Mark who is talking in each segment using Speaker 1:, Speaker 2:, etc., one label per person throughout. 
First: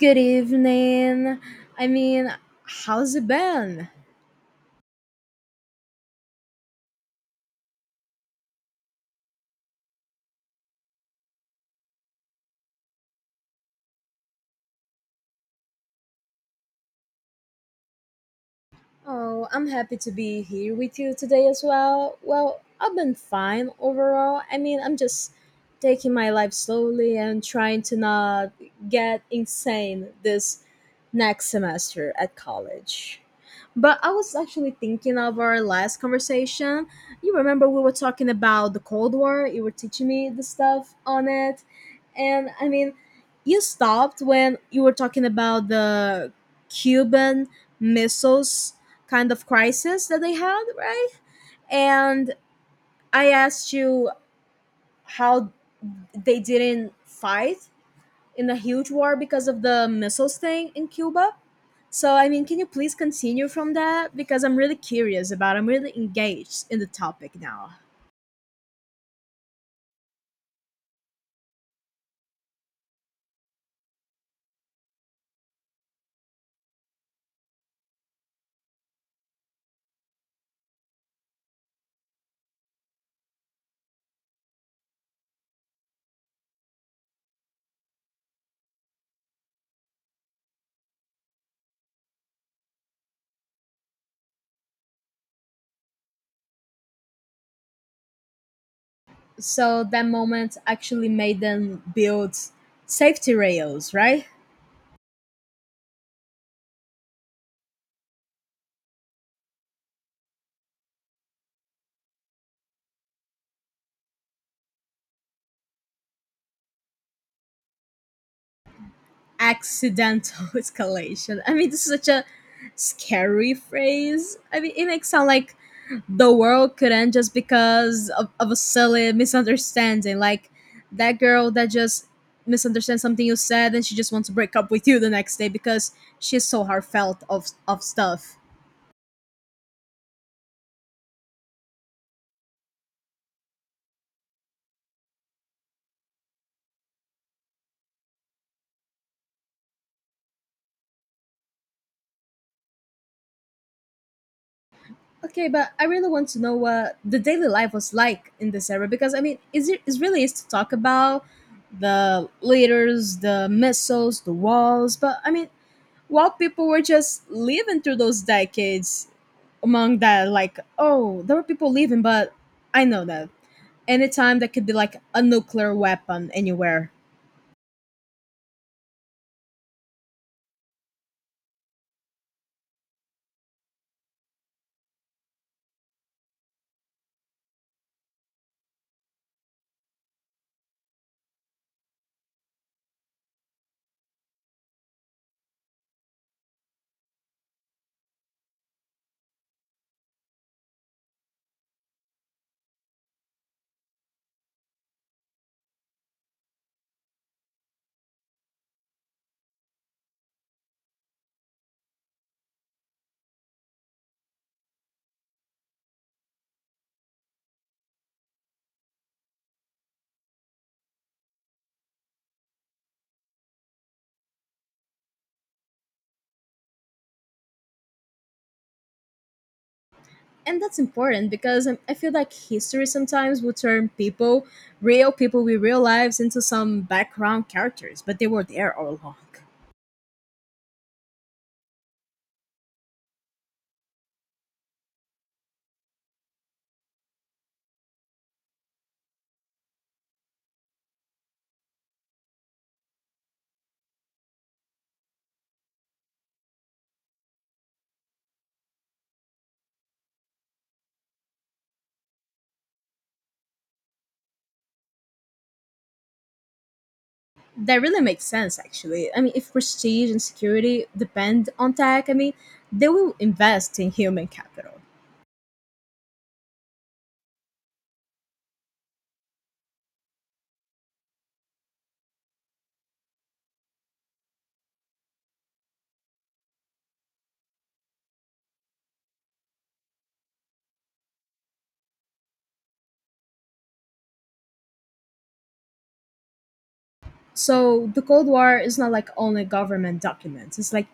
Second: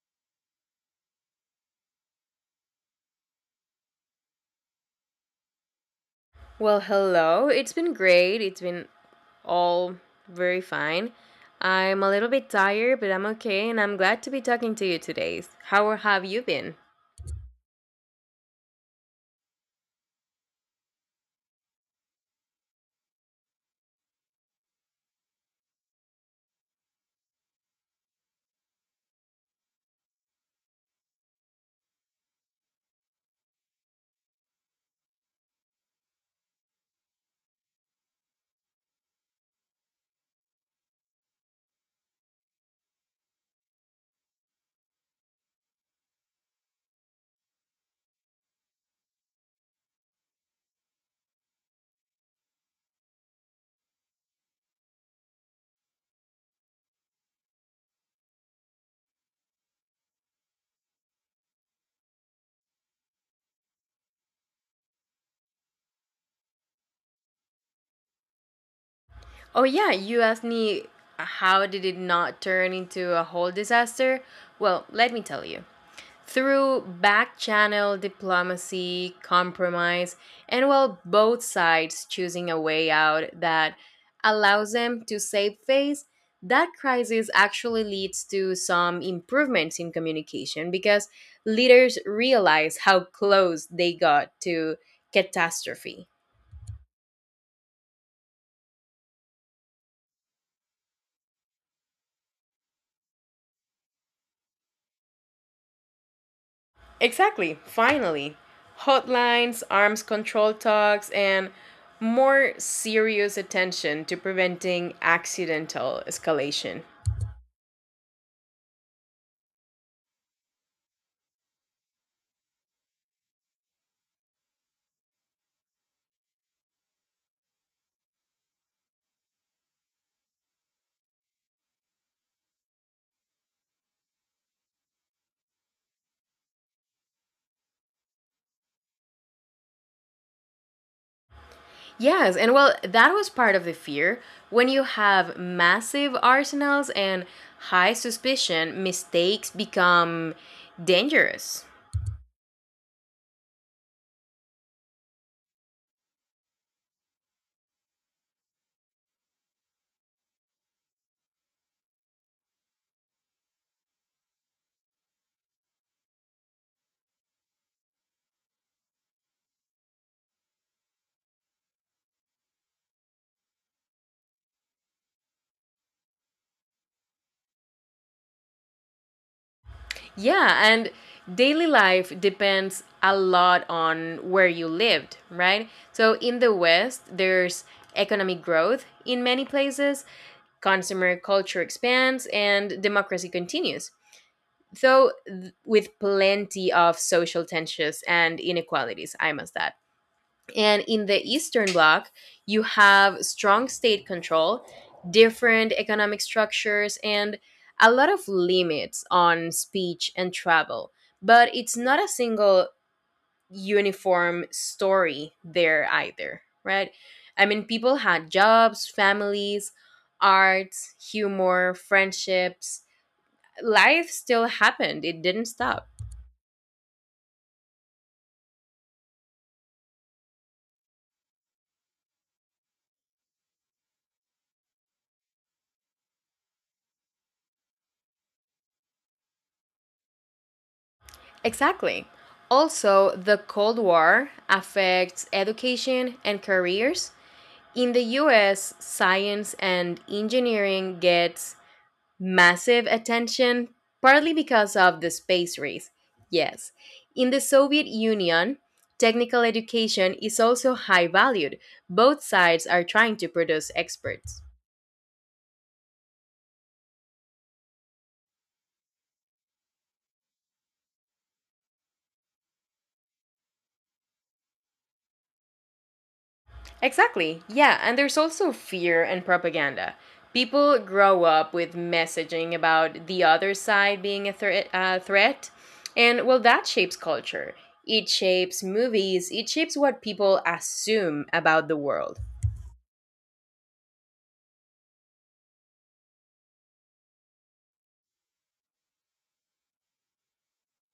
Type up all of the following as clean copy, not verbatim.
Speaker 1: Good evening. I mean, how's it been?
Speaker 2: Well, hello. It's been great. It's been all very fine. I'm a little bit tired, but I'm okay, and I'm glad to be talking to you today. How have you been?
Speaker 1: Oh, I'm happy to be here with you today as well. Well, I've been fine overall. I mean, I'm just taking my life slowly and trying to not get insane this next semester at college. But I was actually thinking of our last conversation. You remember we were talking about the Cold War, you were teaching me the stuff on it. And I mean, you stopped when you were talking about the Cuban missiles kind of crisis that they had, right? And I asked you how they didn't fight in a huge war because of the missiles thing in Cuba. So, I mean, can you please continue from that? Because I'm really curious about, I'm really engaged in the topic now.
Speaker 2: Oh yeah, you asked me how did it not turn into a whole disaster? Well, let me tell you. Through back channel diplomacy, compromise, and well, both sides choosing a way out that allows them to save face, that crisis actually leads to some improvements in communication because leaders realize how close they got to catastrophe.
Speaker 1: So, that moment actually made them build safety rails, right?
Speaker 2: Exactly. Finally, hotlines, arms control talks, and more serious attention to preventing accidental escalation.
Speaker 1: Accidental escalation. I mean, this is such a scary phrase. I mean, it makes sound like the world could end just because of a silly misunderstanding. Like that girl that just misunderstands something you said and she just wants to break up with you the next day because she's so heartfelt of stuff.
Speaker 2: Yes, and well, that was part of the fear. When you have massive arsenals and high suspicion, mistakes become dangerous.
Speaker 1: Okay, but I really want to know what the daily life was like in this era because I mean, is it is really is to talk about the leaders, the missiles, the walls, but I mean, while people were just living through those decades among that, like, oh, there were people living, but I know that anytime there could be like a nuclear weapon anywhere.
Speaker 2: Yeah, and daily life depends a lot on where you lived, right? So in the West, there's economic growth in many places, consumer culture expands, and democracy continues. Though with plenty of social tensions and inequalities, I must add. And in the Eastern Bloc, you have strong state control, different economic structures, and a lot of limits on speech and travel. But it's not a single uniform story there either, right? I mean, people had jobs, families, arts, humor, friendships. Life still happened, it didn't stop.
Speaker 1: And that's important because I feel like history sometimes will turn people, real people with real lives, into some background characters, but they were there all along.
Speaker 2: Exactly. Also, the Cold War affects education and careers. In the US, science and engineering gets massive attention partly because of the space race. Yes. In the Soviet Union, technical education is also high valued. Both sides are trying to produce experts.
Speaker 1: That really makes sense actually. I mean, if prestige and security depend on tech, I mean, they will invest in human capital.
Speaker 2: Exactly. Yeah, and there's also fear and propaganda. People grow up with messaging about the other side being a threat, threat, and well, that shapes culture. It shapes movies, it shapes what people assume about the world.
Speaker 1: So the Cold War is not like only government documents. It's like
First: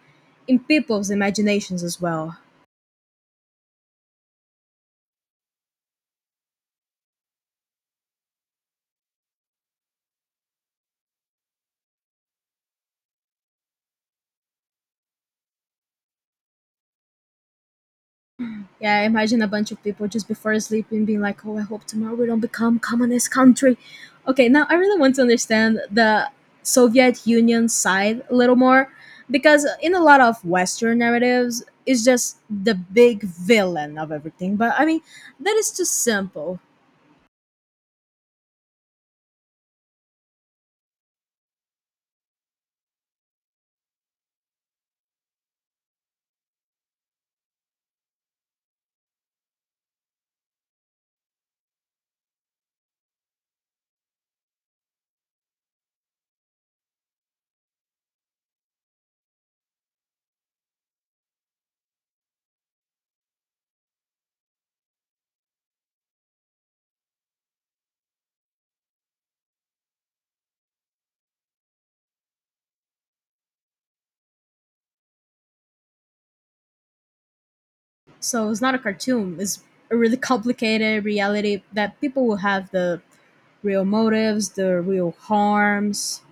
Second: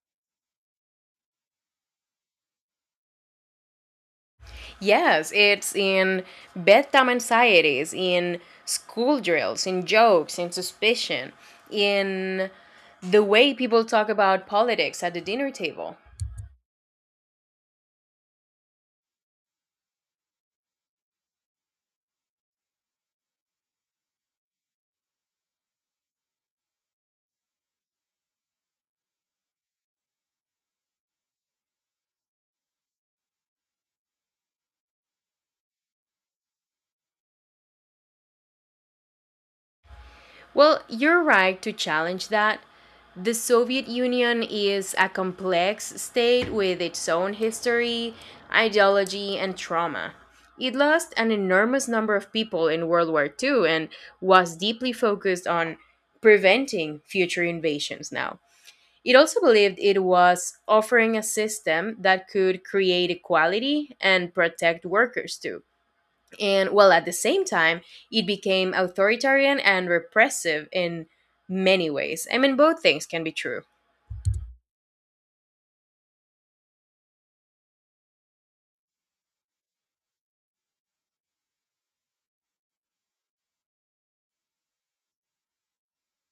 Speaker 1: in people's imaginations as well.
Speaker 2: Yes, it's in bedtime anxieties, in school drills, in jokes, in suspicion, in the way people talk about politics at the dinner table.
Speaker 1: Yeah, I imagine a bunch of people just before sleeping being like, "Oh, I hope tomorrow we don't become communist country." Okay, now I really want to understand the Soviet Union side a little more because in a lot of Western narratives, it's just the big villain of everything. But I mean, that is too simple.
Speaker 2: Well, you're right to challenge that. The Soviet Union is a complex state with its own history, ideology, and trauma. It lost an enormous number of people in World War Two and was deeply focused on preventing future invasions now. It also believed it was offering a system that could create equality and protect workers too, and well, at the same time it became authoritarian and repressive in many ways. I mean, both things can be true.
Speaker 1: So it's not a cartoon. It's a really complicated reality that people will have the real motives, the real harms.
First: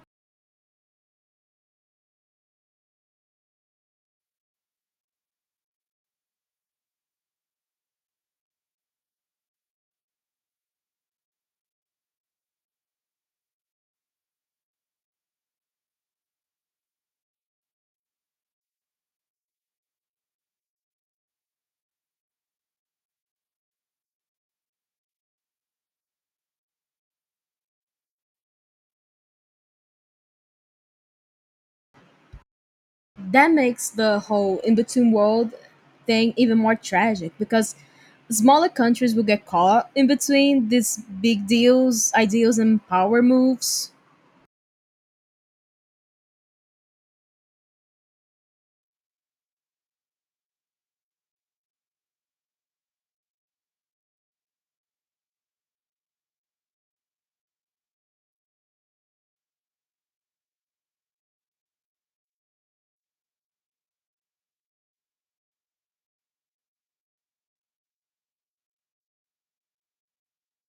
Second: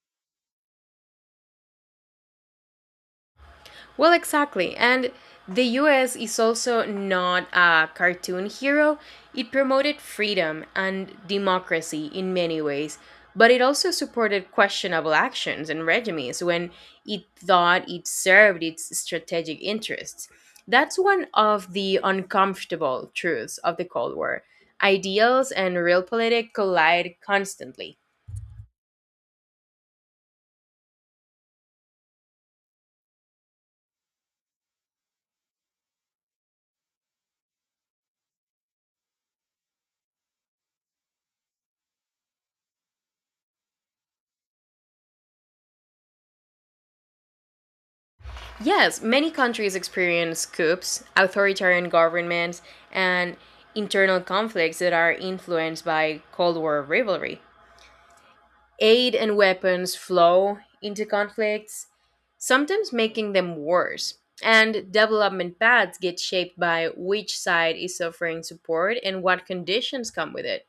Speaker 2: Well, exactly. And the US is also not a cartoon hero. It promoted freedom and democracy in many ways, but it also supported questionable actions and regimes when it thought it served its strategic interests. That's one of the uncomfortable truths of the Cold War. Ideals and real politics collide constantly.
Speaker 1: That makes the whole in between world thing even more tragic because smaller countries will get caught in between these big deals, ideals, and power moves.
Speaker 2: Yes, many countries experience coups, authoritarian governments, and internal conflicts that are influenced by Cold War rivalry. Aid and weapons flow into conflicts, sometimes making them worse. And development paths get shaped by which side is offering support and what conditions come with it.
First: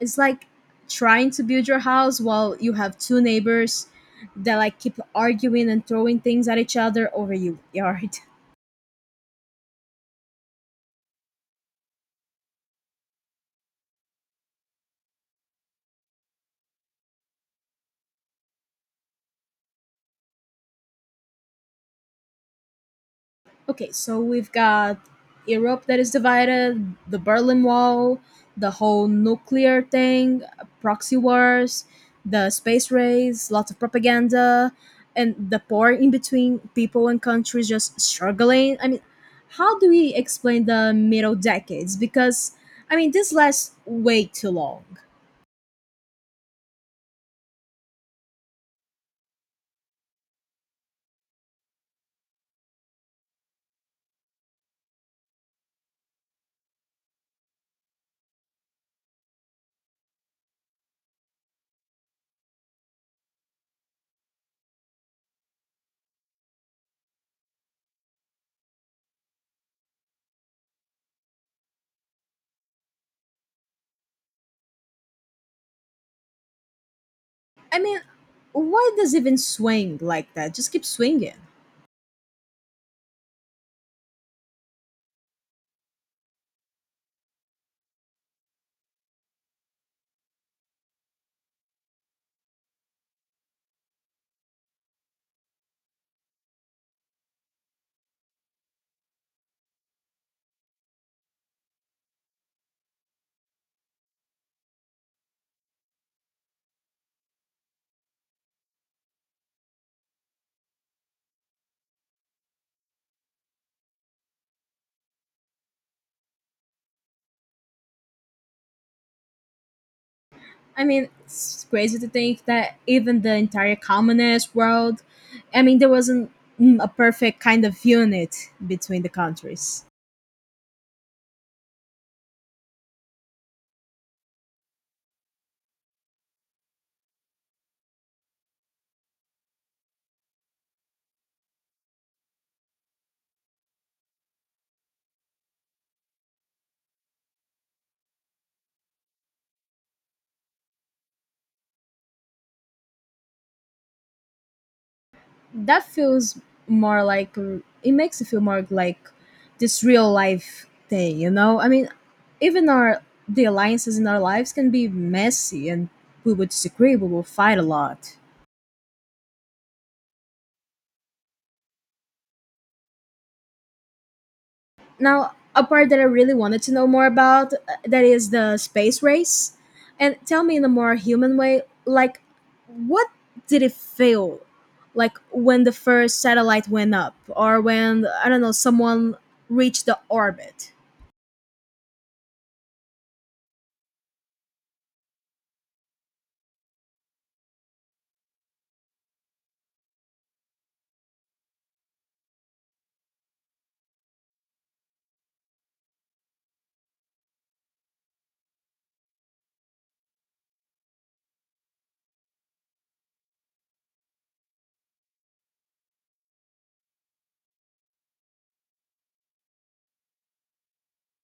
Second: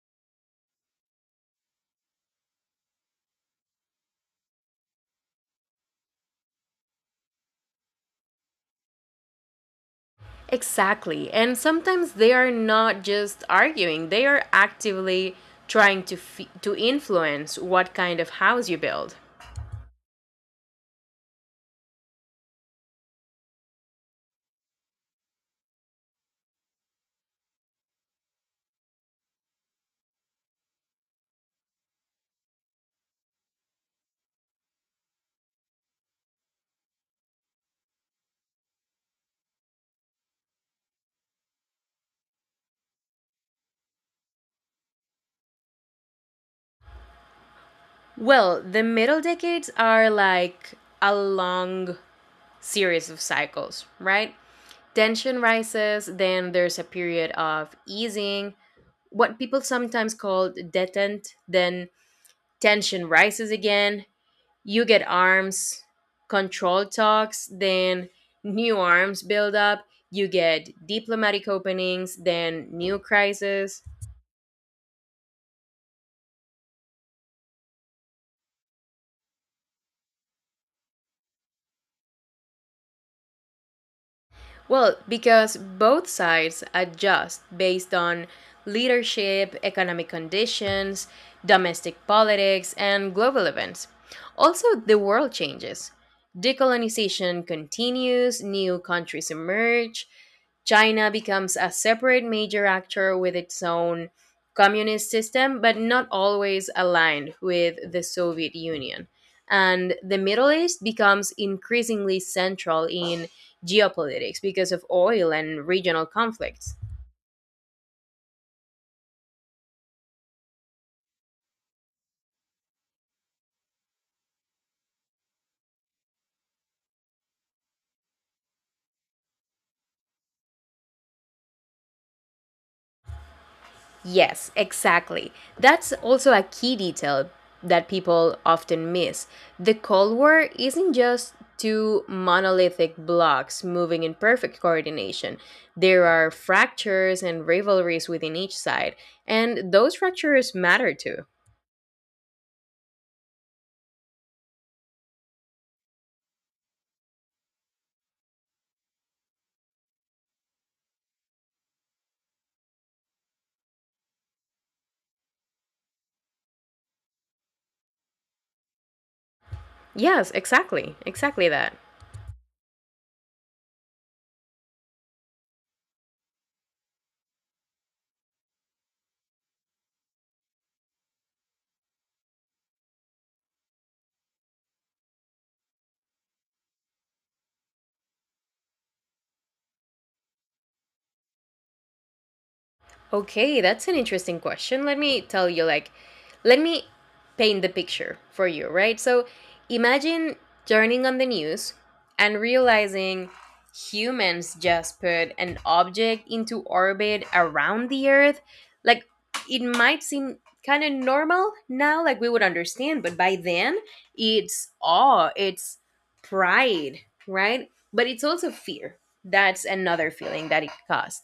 Speaker 1: It's like trying to build your house while you have two neighbors that like keep arguing and throwing things at each other over your yard.
Speaker 2: Exactly. And sometimes they are not just arguing, they are actively trying to influence what kind of house you build.
Speaker 1: Okay, so we've got Europe that is divided, the Berlin Wall, the whole nuclear thing, proxy wars, the space race, lots of propaganda, and the war in between people and countries just struggling. I mean, how do we explain the middle decades? Because, I mean, this lasts way too long.
Speaker 2: Well, the middle decades are like a long series of cycles, right? Tension rises, then there's a period of easing, what people sometimes call detente, then tension rises again, you get arms control talks, then new arms build up, you get diplomatic openings, then new crises.
Speaker 1: I mean, why does it even swing like that? Just keep swinging.
Speaker 2: Well, because both sides adjust based on leadership, economic conditions, domestic politics, and global events. Also, the world changes. Decolonization continues, new countries emerge, China becomes a separate major actor with its own communist system, but not always aligned with the Soviet Union. And the Middle East becomes increasingly central in geopolitics because of oil and regional conflicts.
Speaker 1: I mean, it's crazy to think that even the entire communist world, I mean, there wasn't a perfect kind of unit between the countries.
Speaker 2: Yes, exactly. That's also a key detail that people often miss. The Cold War isn't just two monolithic blocks moving in perfect coordination. There are fractures and rivalries within each side, and those fractures matter too.
Speaker 1: That feels more like it makes it feel more like this real life thing, you know? I mean, even our the alliances in our lives can be messy and we would disagree, we will fight a lot.
Speaker 2: Yes, exactly. Exactly that.
Speaker 1: Now, a part that I really wanted to know more about that is the space race. And tell me in a more human way, like what did it feel like when the first satellite went up or when I don't know someone reached the orbit?
Speaker 2: Okay, that's an interesting question. Let me tell you, like, let me paint the picture for you, right? So imagine turning on the news and realizing humans just put an object into orbit around the Earth. Like, it might seem kind of normal now, like we would understand, but by then, it's awe, it's pride, right? But it's also fear. That's another feeling that it caused.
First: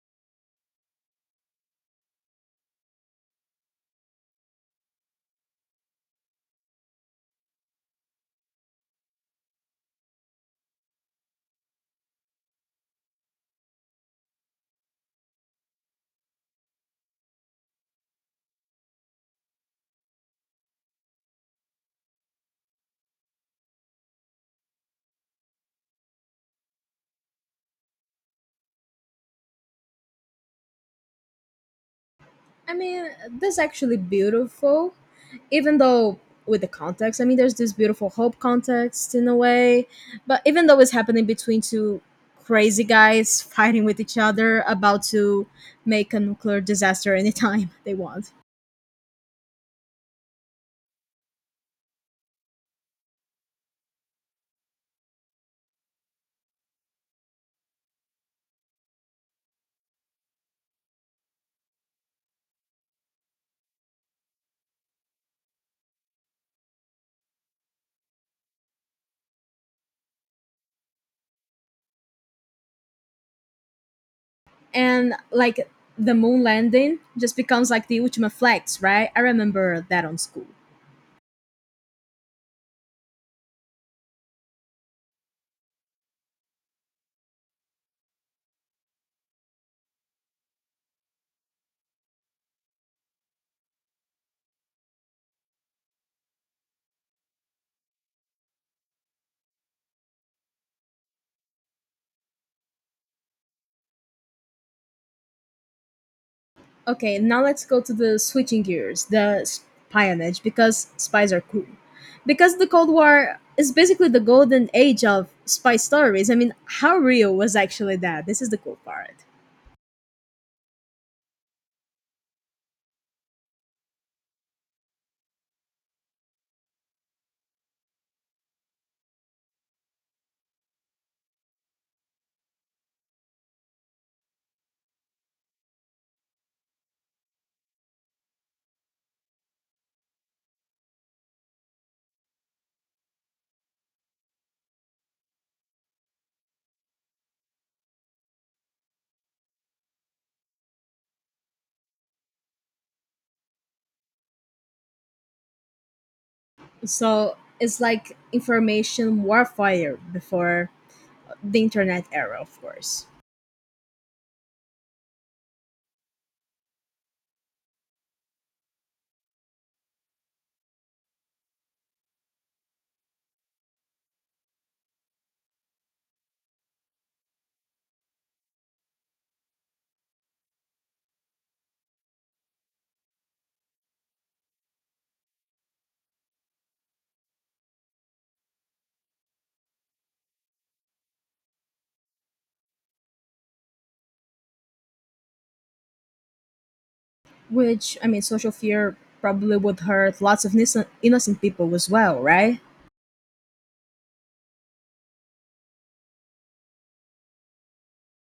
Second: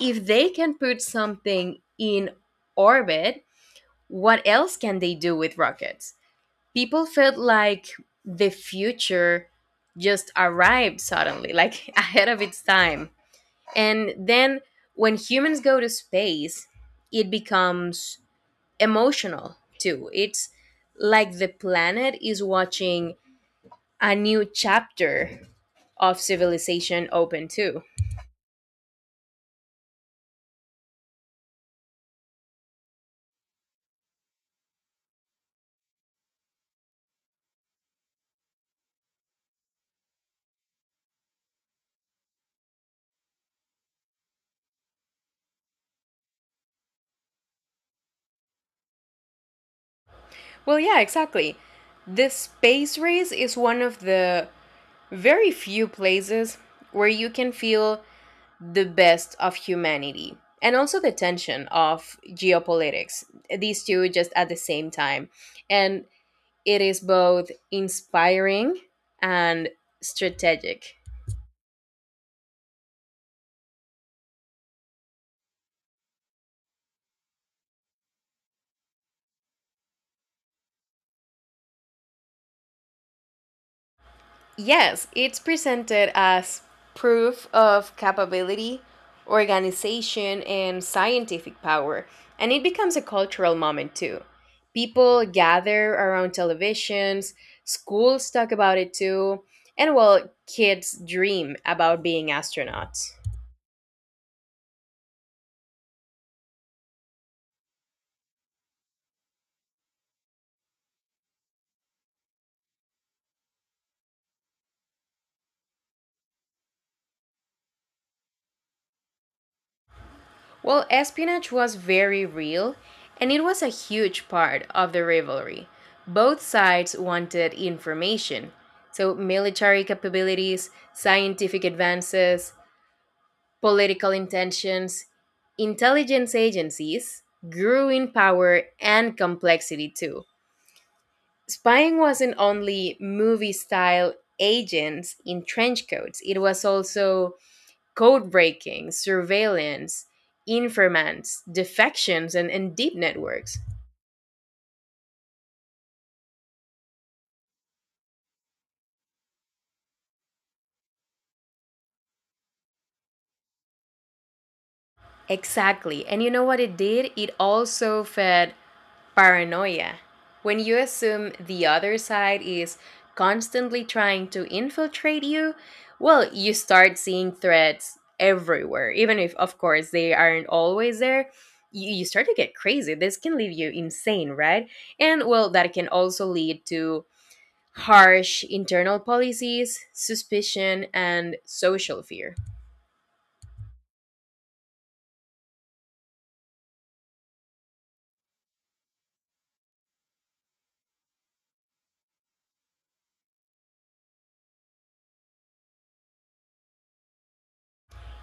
Speaker 2: If they can put something in orbit, what else can they do with rockets? People felt like the future just arrived suddenly, like ahead of its time. And then when humans go to space, it becomes emotional too. It's like the planet is watching a new chapter of civilization open too.
Speaker 1: I mean, that's actually beautiful, even though with the context. I mean, there's this beautiful hope context in a way, but even though it's happening between two crazy guys fighting with each other about to make a nuclear disaster anytime they want.
Speaker 2: Well, yeah, exactly. The space race is one of the very few places where you can feel the best of humanity and also the tension of geopolitics, these two just at the same time, and it is both inspiring and strategic.
Speaker 1: And like the moon landing just becomes like the ultimate flex, right? I remember that on school.
Speaker 2: Yes, it's presented as proof of capability, organization, and scientific power, and it becomes a cultural moment too. People gather around televisions, schools talk about it too, and well, kids dream about being astronauts.
Speaker 1: Okay, now let's go to the switching gears, the espionage, because spies are cool. Because the Cold War is basically the golden age of spy stories. I mean, how real was actually that? This is the cool part.
Speaker 2: Well, espionage was very real, and it was a huge part of the rivalry. Both sides wanted information. So, military capabilities, scientific advances, political intentions, intelligence agencies grew in power and complexity too. Spying wasn't only movie style agents in trench coats, it was also code breaking, surveillance, informants, defections, and deep networks.
Speaker 1: So it's like information warfare before the internet era, of course.
Speaker 2: Exactly. And you know what it did? It also fed paranoia. When you assume the other side is constantly trying to infiltrate you, well, you start seeing threats everywhere. Even if, of course, they aren't always there, you start to get crazy. This can leave you insane, right? And, well, that can also lead to harsh internal policies, suspicion, and social fear.
Speaker 1: Which, I mean, social fear probably would hurt lots of innocent people as well, right?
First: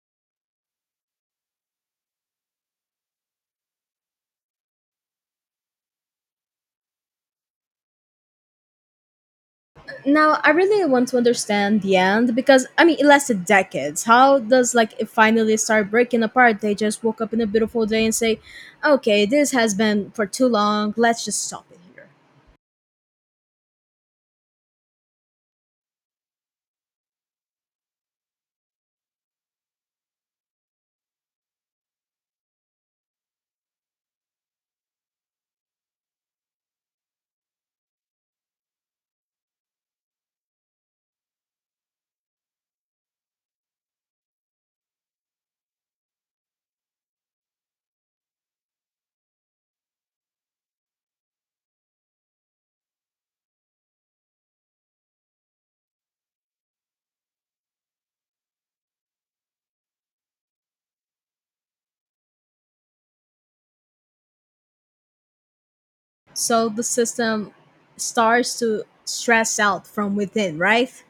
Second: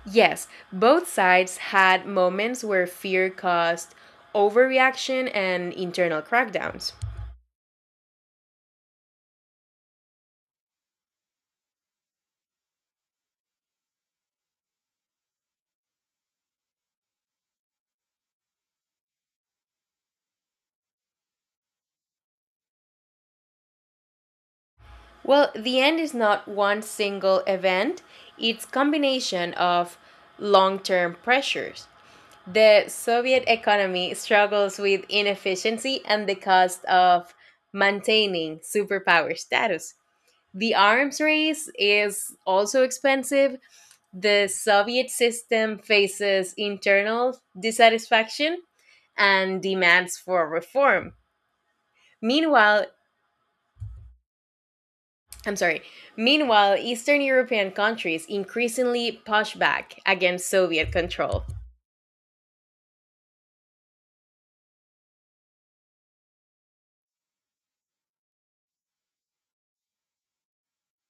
Speaker 2: Yes, both sides had moments where fear caused overreaction and internal crackdowns.
Speaker 1: Now, I really want to understand the end because I mean it lasted decades. How does like it finally start breaking apart? They just woke up in a beautiful day and say, "Okay, this has been for too long. Let's just stop it here."
Speaker 2: Well, the end is not one single event, it's combination of long-term pressures. The Soviet economy struggles with inefficiency and the cost of maintaining superpower status. The arms race is also expensive. The Soviet system faces internal dissatisfaction and demands for reform. Meanwhile, I'm sorry. Meanwhile, Eastern European countries increasingly push back against Soviet control.
Speaker 1: So the system starts to stress out from within, right?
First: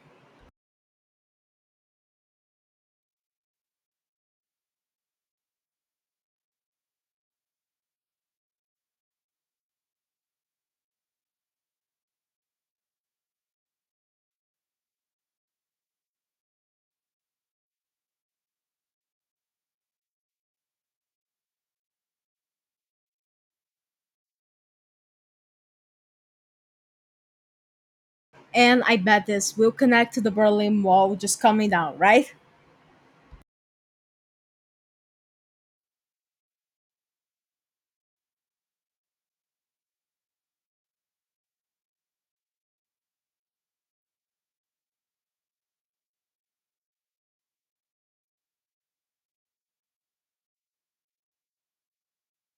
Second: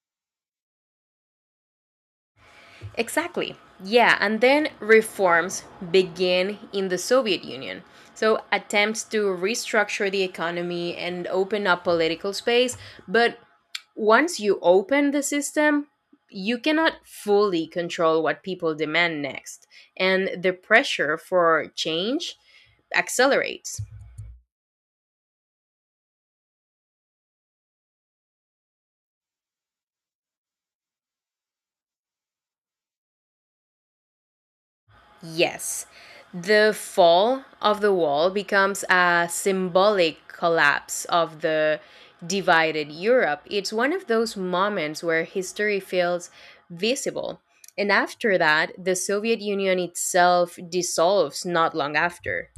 Speaker 2: Exactly. Yeah, and then reforms begin in the Soviet Union. So, attempts to restructure the economy and open up political space. But once you open the system, you cannot fully control what people demand next. And the pressure for change accelerates.
Speaker 1: And I bet this will connect to the Berlin Wall just coming down, right?
Speaker 2: Yes, the fall of the wall becomes a symbolic collapse of the divided Europe. It's one of those moments where history feels visible. And after that, the Soviet Union itself dissolves not long after.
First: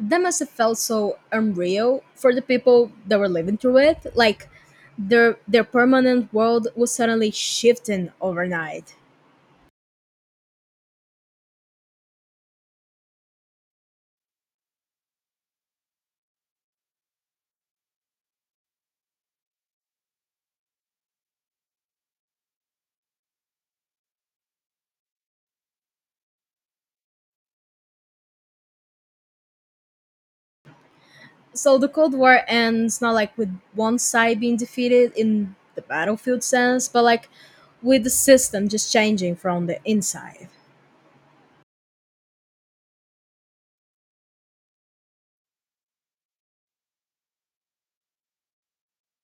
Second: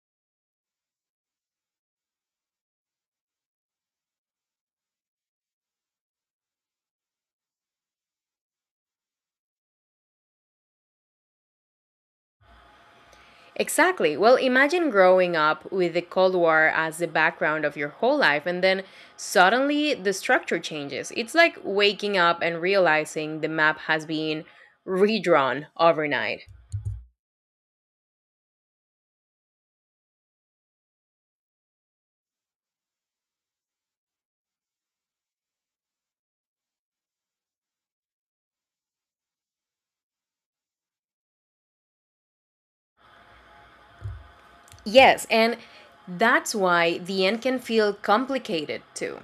Speaker 1: That must have felt so unreal for the people that were living through it. Like their permanent world was suddenly shifting overnight.
Speaker 2: Exactly. Well, imagine growing up with the Cold War as the background of your whole life, and then suddenly the structure changes. It's like waking up and realizing the map has been redrawn overnight.
Speaker 1: So the Cold War ends not like with one side being defeated in the battlefield sense, but like with the system just changing from the inside.
Speaker 2: Yes, and that's why the end can feel complicated too.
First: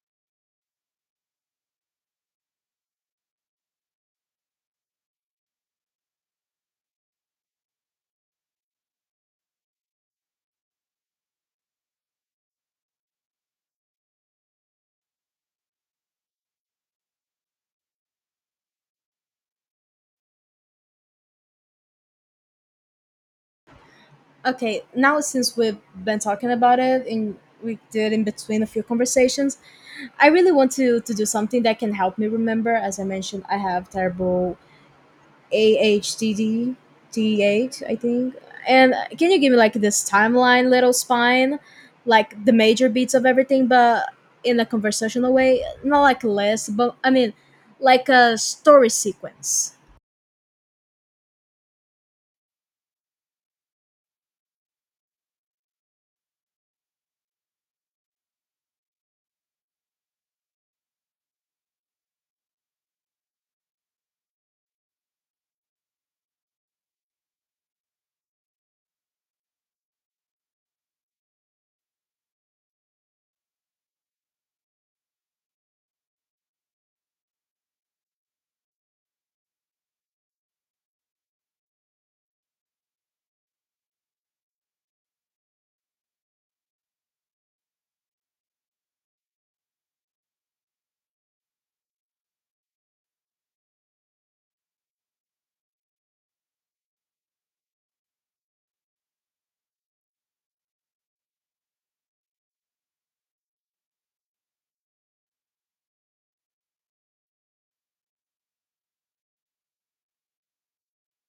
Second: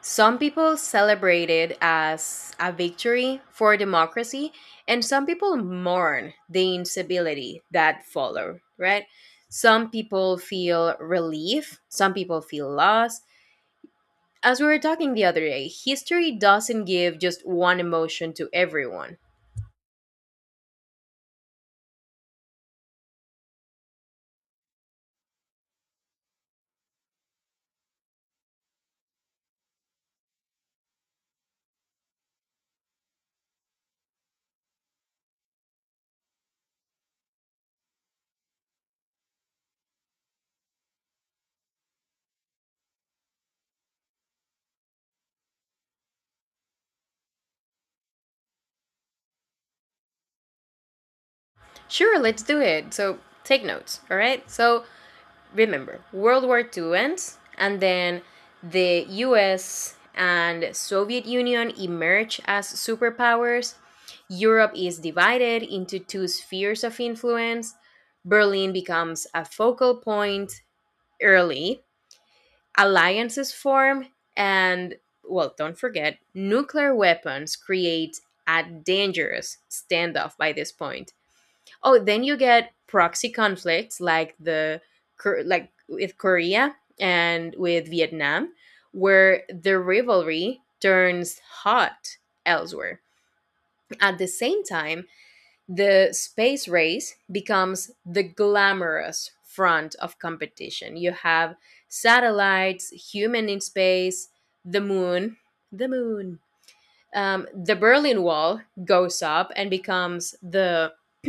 Speaker 2: Some people celebrate it as a victory for democracy, and some people mourn the instability that followed, right? Some people feel relief, some people feel loss. As we were talking the other day, history doesn't give just one emotion to everyone.
Speaker 1: Okay, now since we've been talking about it and we did in between a few conversations, I really want to do something that can help me remember. As I mentioned, I have terrible AHDD 8 I think. And can you give me like this timeline, little spine, like the major beats of everything, but in a conversational way, not like a list, but I mean, like a story sequence.
Speaker 2: Sure, let's do it. So take notes, all right? So remember, World War Two ends, and then the US and Soviet Union emerge as superpowers. Europe is divided into two spheres of influence. Berlin becomes a focal point early. Alliances form, and well, don't forget, nuclear weapons create a dangerous standoff by this point. Oh, then you get proxy conflicts like like with Korea and with Vietnam, where the rivalry turns hot elsewhere. At the same time, the space race becomes the glamorous front of competition. You have satellites, human in space, the moon, the moon, the Berlin Wall goes up and becomes the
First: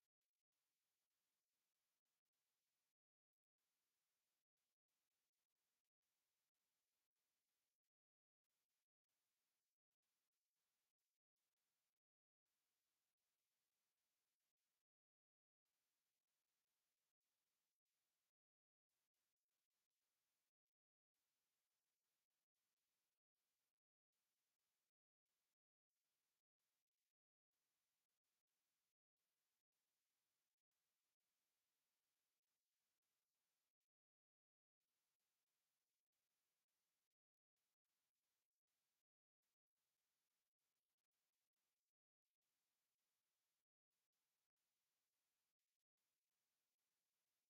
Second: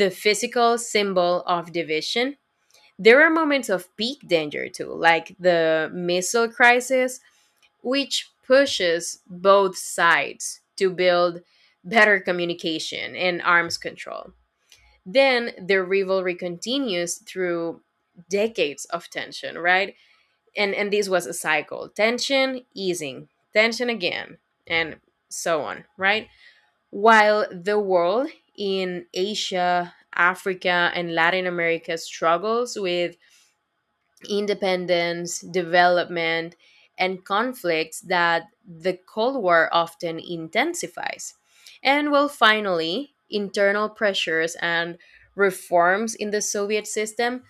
Speaker 2: the physical symbol of division. There are moments of peak danger too, like the missile crisis, which pushes both sides to build better communication and arms control. Then the rivalry continues through decades of tension, right? And this was a cycle: tension, easing, tension again, and so on, right? While the world in Asia, Africa, and Latin America struggles with independence, development, and conflicts that the Cold War often intensifies. And well, finally, internal pressures and reforms in the Soviet system,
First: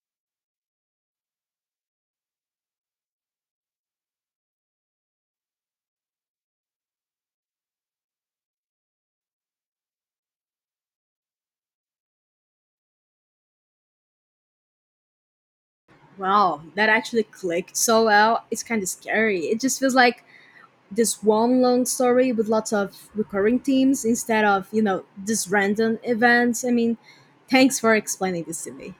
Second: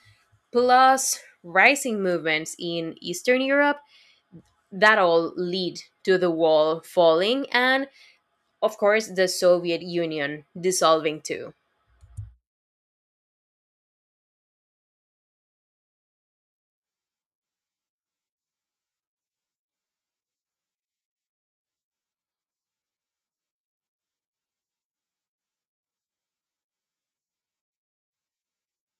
Speaker 2: plus rising movements in Eastern Europe, that all lead to the wall falling and, of course, the Soviet Union dissolving too.
Speaker 1: Wow, that actually clicked so well. It's kind of scary. It just feels like this one long story with lots of recurring themes instead of, you know, just random events. I mean, thanks for explaining this to me.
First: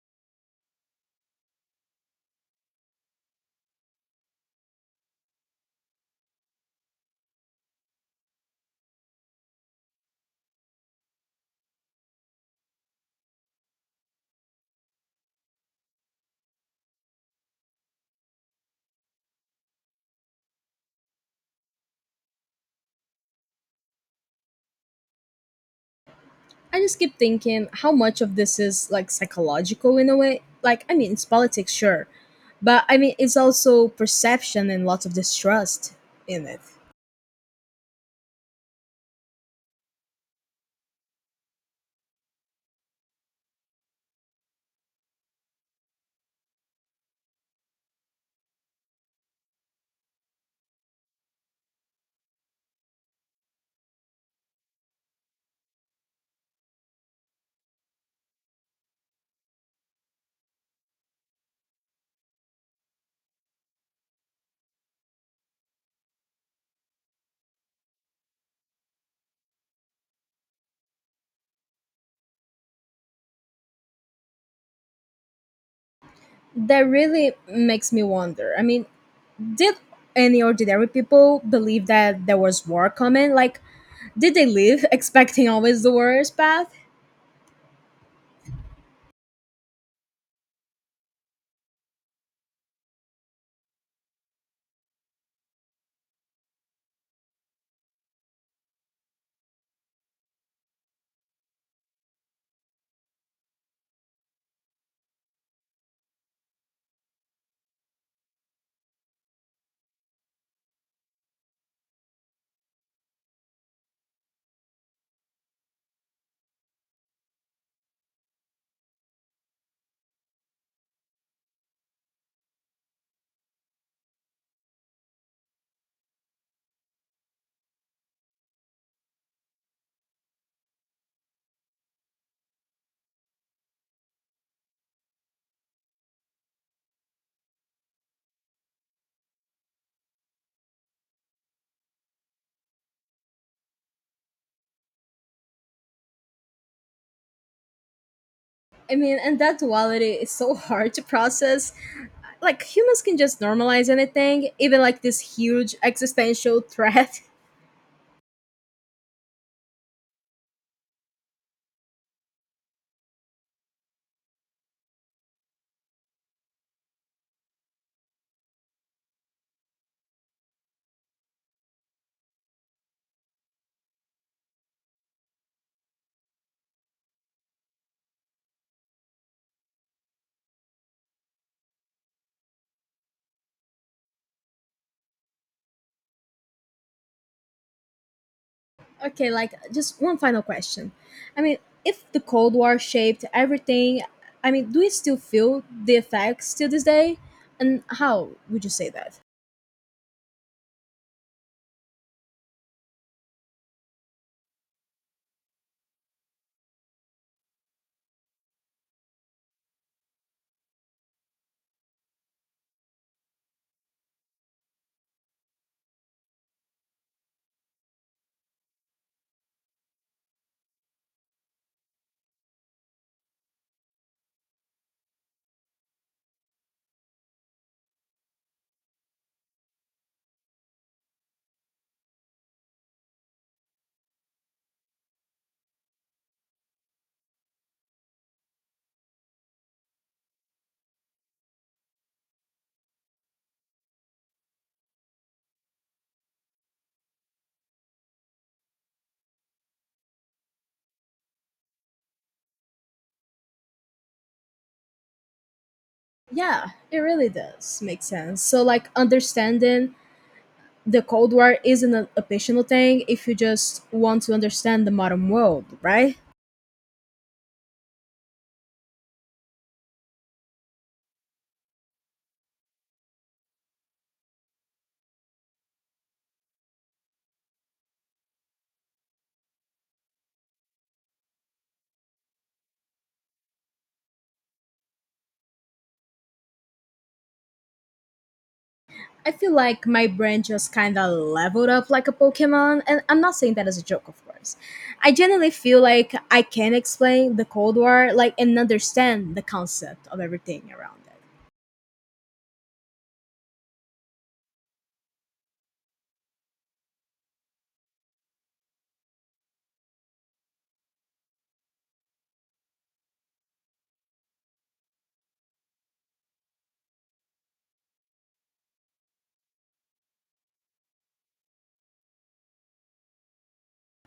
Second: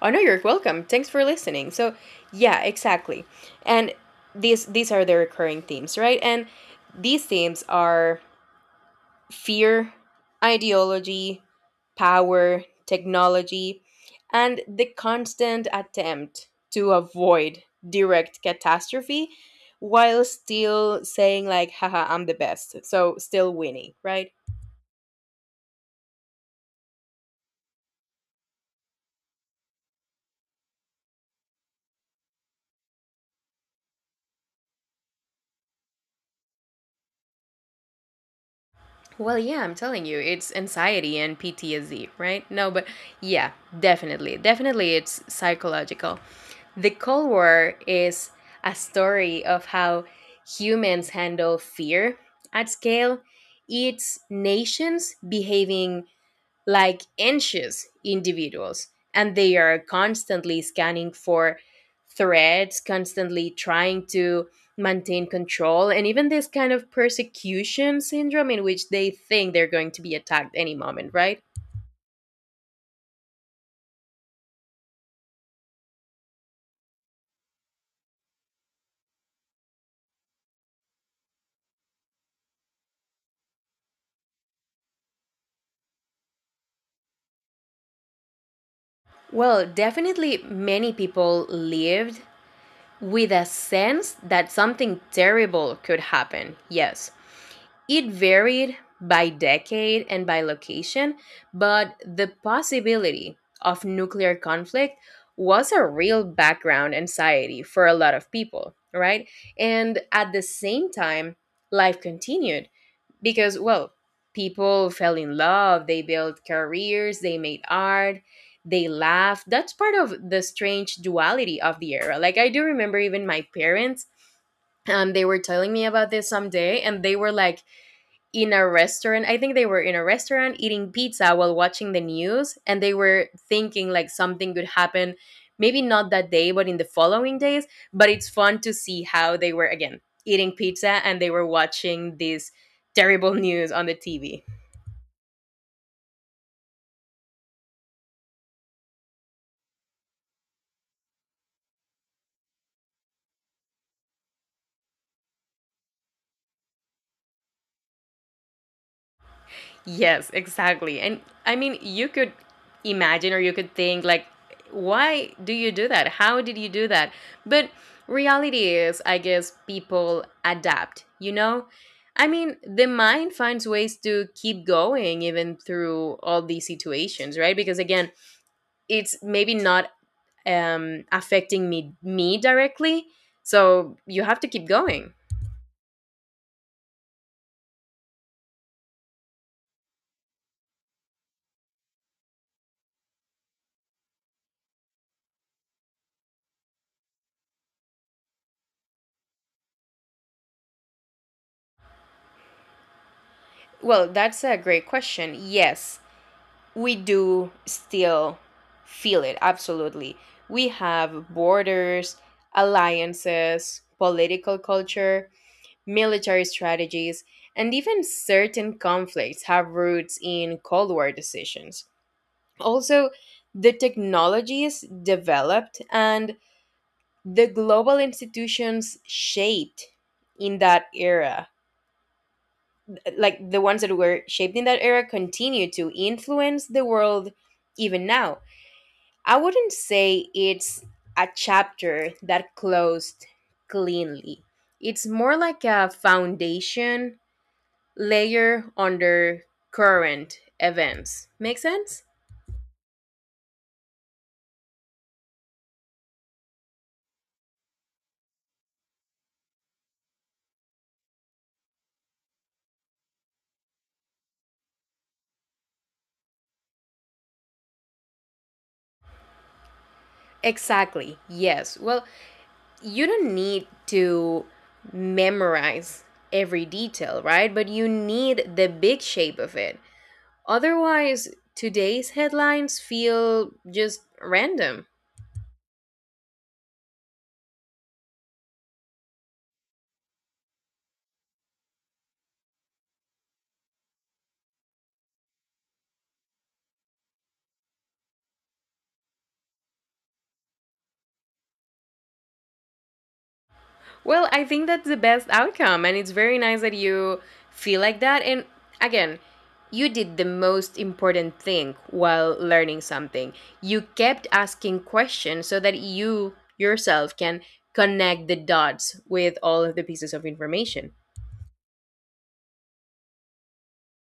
Speaker 2: Oh no, you're welcome. Thanks for listening. So, yeah, exactly. And these are the recurring themes, right? And these themes are fear, ideology, power, technology, and the constant attempt to avoid direct catastrophe while still saying like haha I'm the best. So still winning, right?
Speaker 1: I just keep thinking how much of this is like psychological in a way. Like, I mean, it's politics, sure, but I mean, it's also perception and lots of distrust in it.
Speaker 2: Well, yeah, I'm telling you, it's anxiety and PTSD, right? No, but yeah, definitely. Definitely, it's psychological. The Cold War is a story of how humans handle fear at scale, it's nations behaving like anxious individuals, and they are constantly scanning for threats, constantly trying to maintain control, and even this kind of persecution syndrome in which they think they're going to be attacked any moment, right?
Speaker 1: That really makes me wonder. I mean, did any ordinary people believe that there was war coming? Like, did they live expecting always the worst path?
Speaker 2: Well, definitely many people lived with a sense that something terrible could happen, yes. It varied by decade and by location, but the possibility of nuclear conflict was a real background anxiety for a lot of people, right? And at the same time, life continued because, well, people fell in love, they built careers, they made art, they laughed. That's part of the strange duality of the era. Like, I do remember even my parents they were telling me about this someday, and they were like, in a restaurant. I think they were in a restaurant eating pizza while watching the news, and they were thinking like something could happen, maybe not that day, but in the following days. But it's fun to see how they were again eating pizza and they were watching this terrible news on the TV.
Speaker 1: I mean, and that duality is so hard to process like humans can just normalize anything, even like this huge existential threat.
Speaker 2: Yes, exactly. And I mean, you could imagine or you could think, like, why do you do that? How did you do that? But reality is, I guess people adapt, you know? I mean, the mind finds ways to keep going even through all these situations, right? Because again, it's maybe not affecting me directly, so you have to keep going.
Speaker 1: Okay, like just one final question. I mean, if the Cold War shaped everything, I mean, do we still feel the effects to this day? And how would you say that?
Speaker 2: Well, that's a great question. Yes, we do still feel it, absolutely. We have borders, alliances, political culture, military strategies, and even certain conflicts have roots in Cold War decisions. Also, the technologies developed and the global institutions shaped in that era, like the ones that were shaped in that era, continue to influence the world even now. I wouldn't say it's a chapter that closed cleanly. It's more like a foundation layer under current events. Make sense?
Speaker 1: Yeah, it really does make sense. So, like, understanding the Cold War isn't an optional thing if you just want to understand the modern world, right?
Speaker 2: Exactly. Yes. Well, you don't need to memorize every detail, right? But you need the big shape of it. Otherwise, today's headlines feel just random.
Speaker 1: I feel like my brain just kind of leveled up like a Pokemon, and I'm not saying that as a joke, of course. I genuinely feel like I can explain the Cold War, like, and understand the concept of everything around it.
Speaker 2: Well, I think that's the best outcome. And it's very nice that you feel like that. And again, you did the most important thing while learning something. You kept asking questions so that you yourself can connect the dots with all of the pieces of information.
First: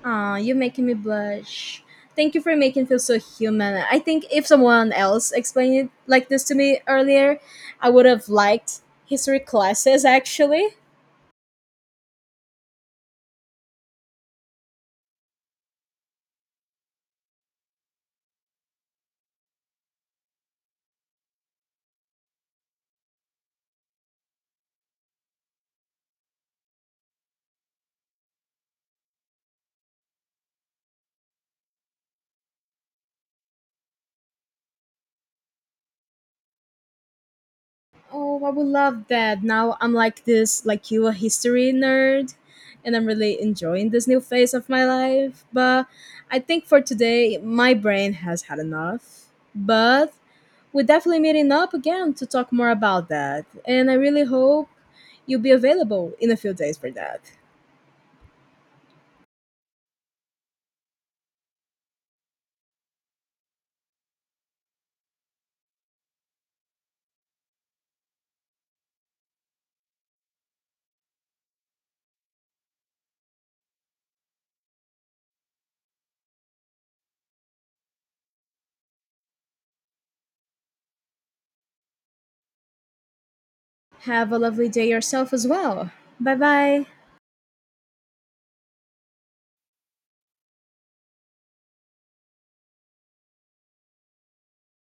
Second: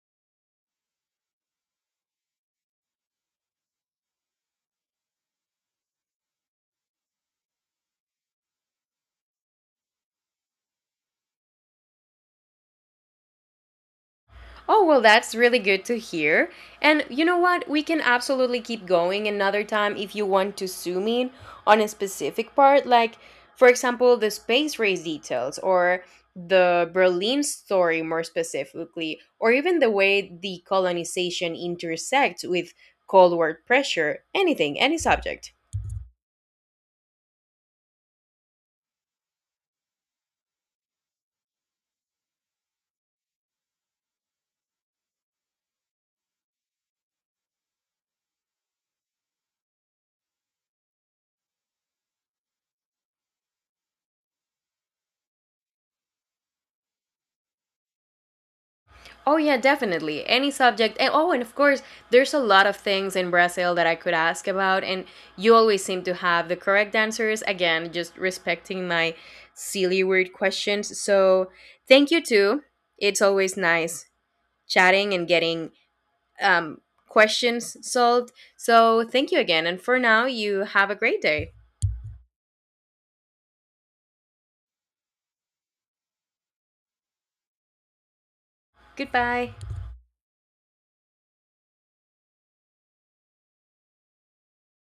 Speaker 1: Aw, you're making me blush. Thank you for making it feel so human. I think if someone else explained it like this to me earlier, I would have liked history classes actually.
Speaker 2: Oh, well, that's really good to hear. And you know what? We can absolutely keep going another time if you want to zoom in on a specific part, like, for example, the space race details or the Berlin story more specifically, or even the way the colonization intersects with Cold War pressure, anything, any subject.
Speaker 1: Oh, I would love that. Now I'm like this, like you, a history nerd, and I'm really enjoying this new phase of my life. But I think for today, my brain has had enough. But we're definitely meeting up again to talk more about that, and I really hope you'll be available in a few days for that.
Speaker 2: Oh yeah, definitely. Any subject. And oh, and of course, there's a lot of things in Brazil that I could ask about and you always seem to have the correct answers. Again, just respecting my silly weird questions. So, thank you too. It's always nice chatting and getting um questions solved. So, thank you again. And for now, you have a great day.
Speaker 1: Have a lovely day yourself as well. Bye bye.
Speaker 2: Goodbye.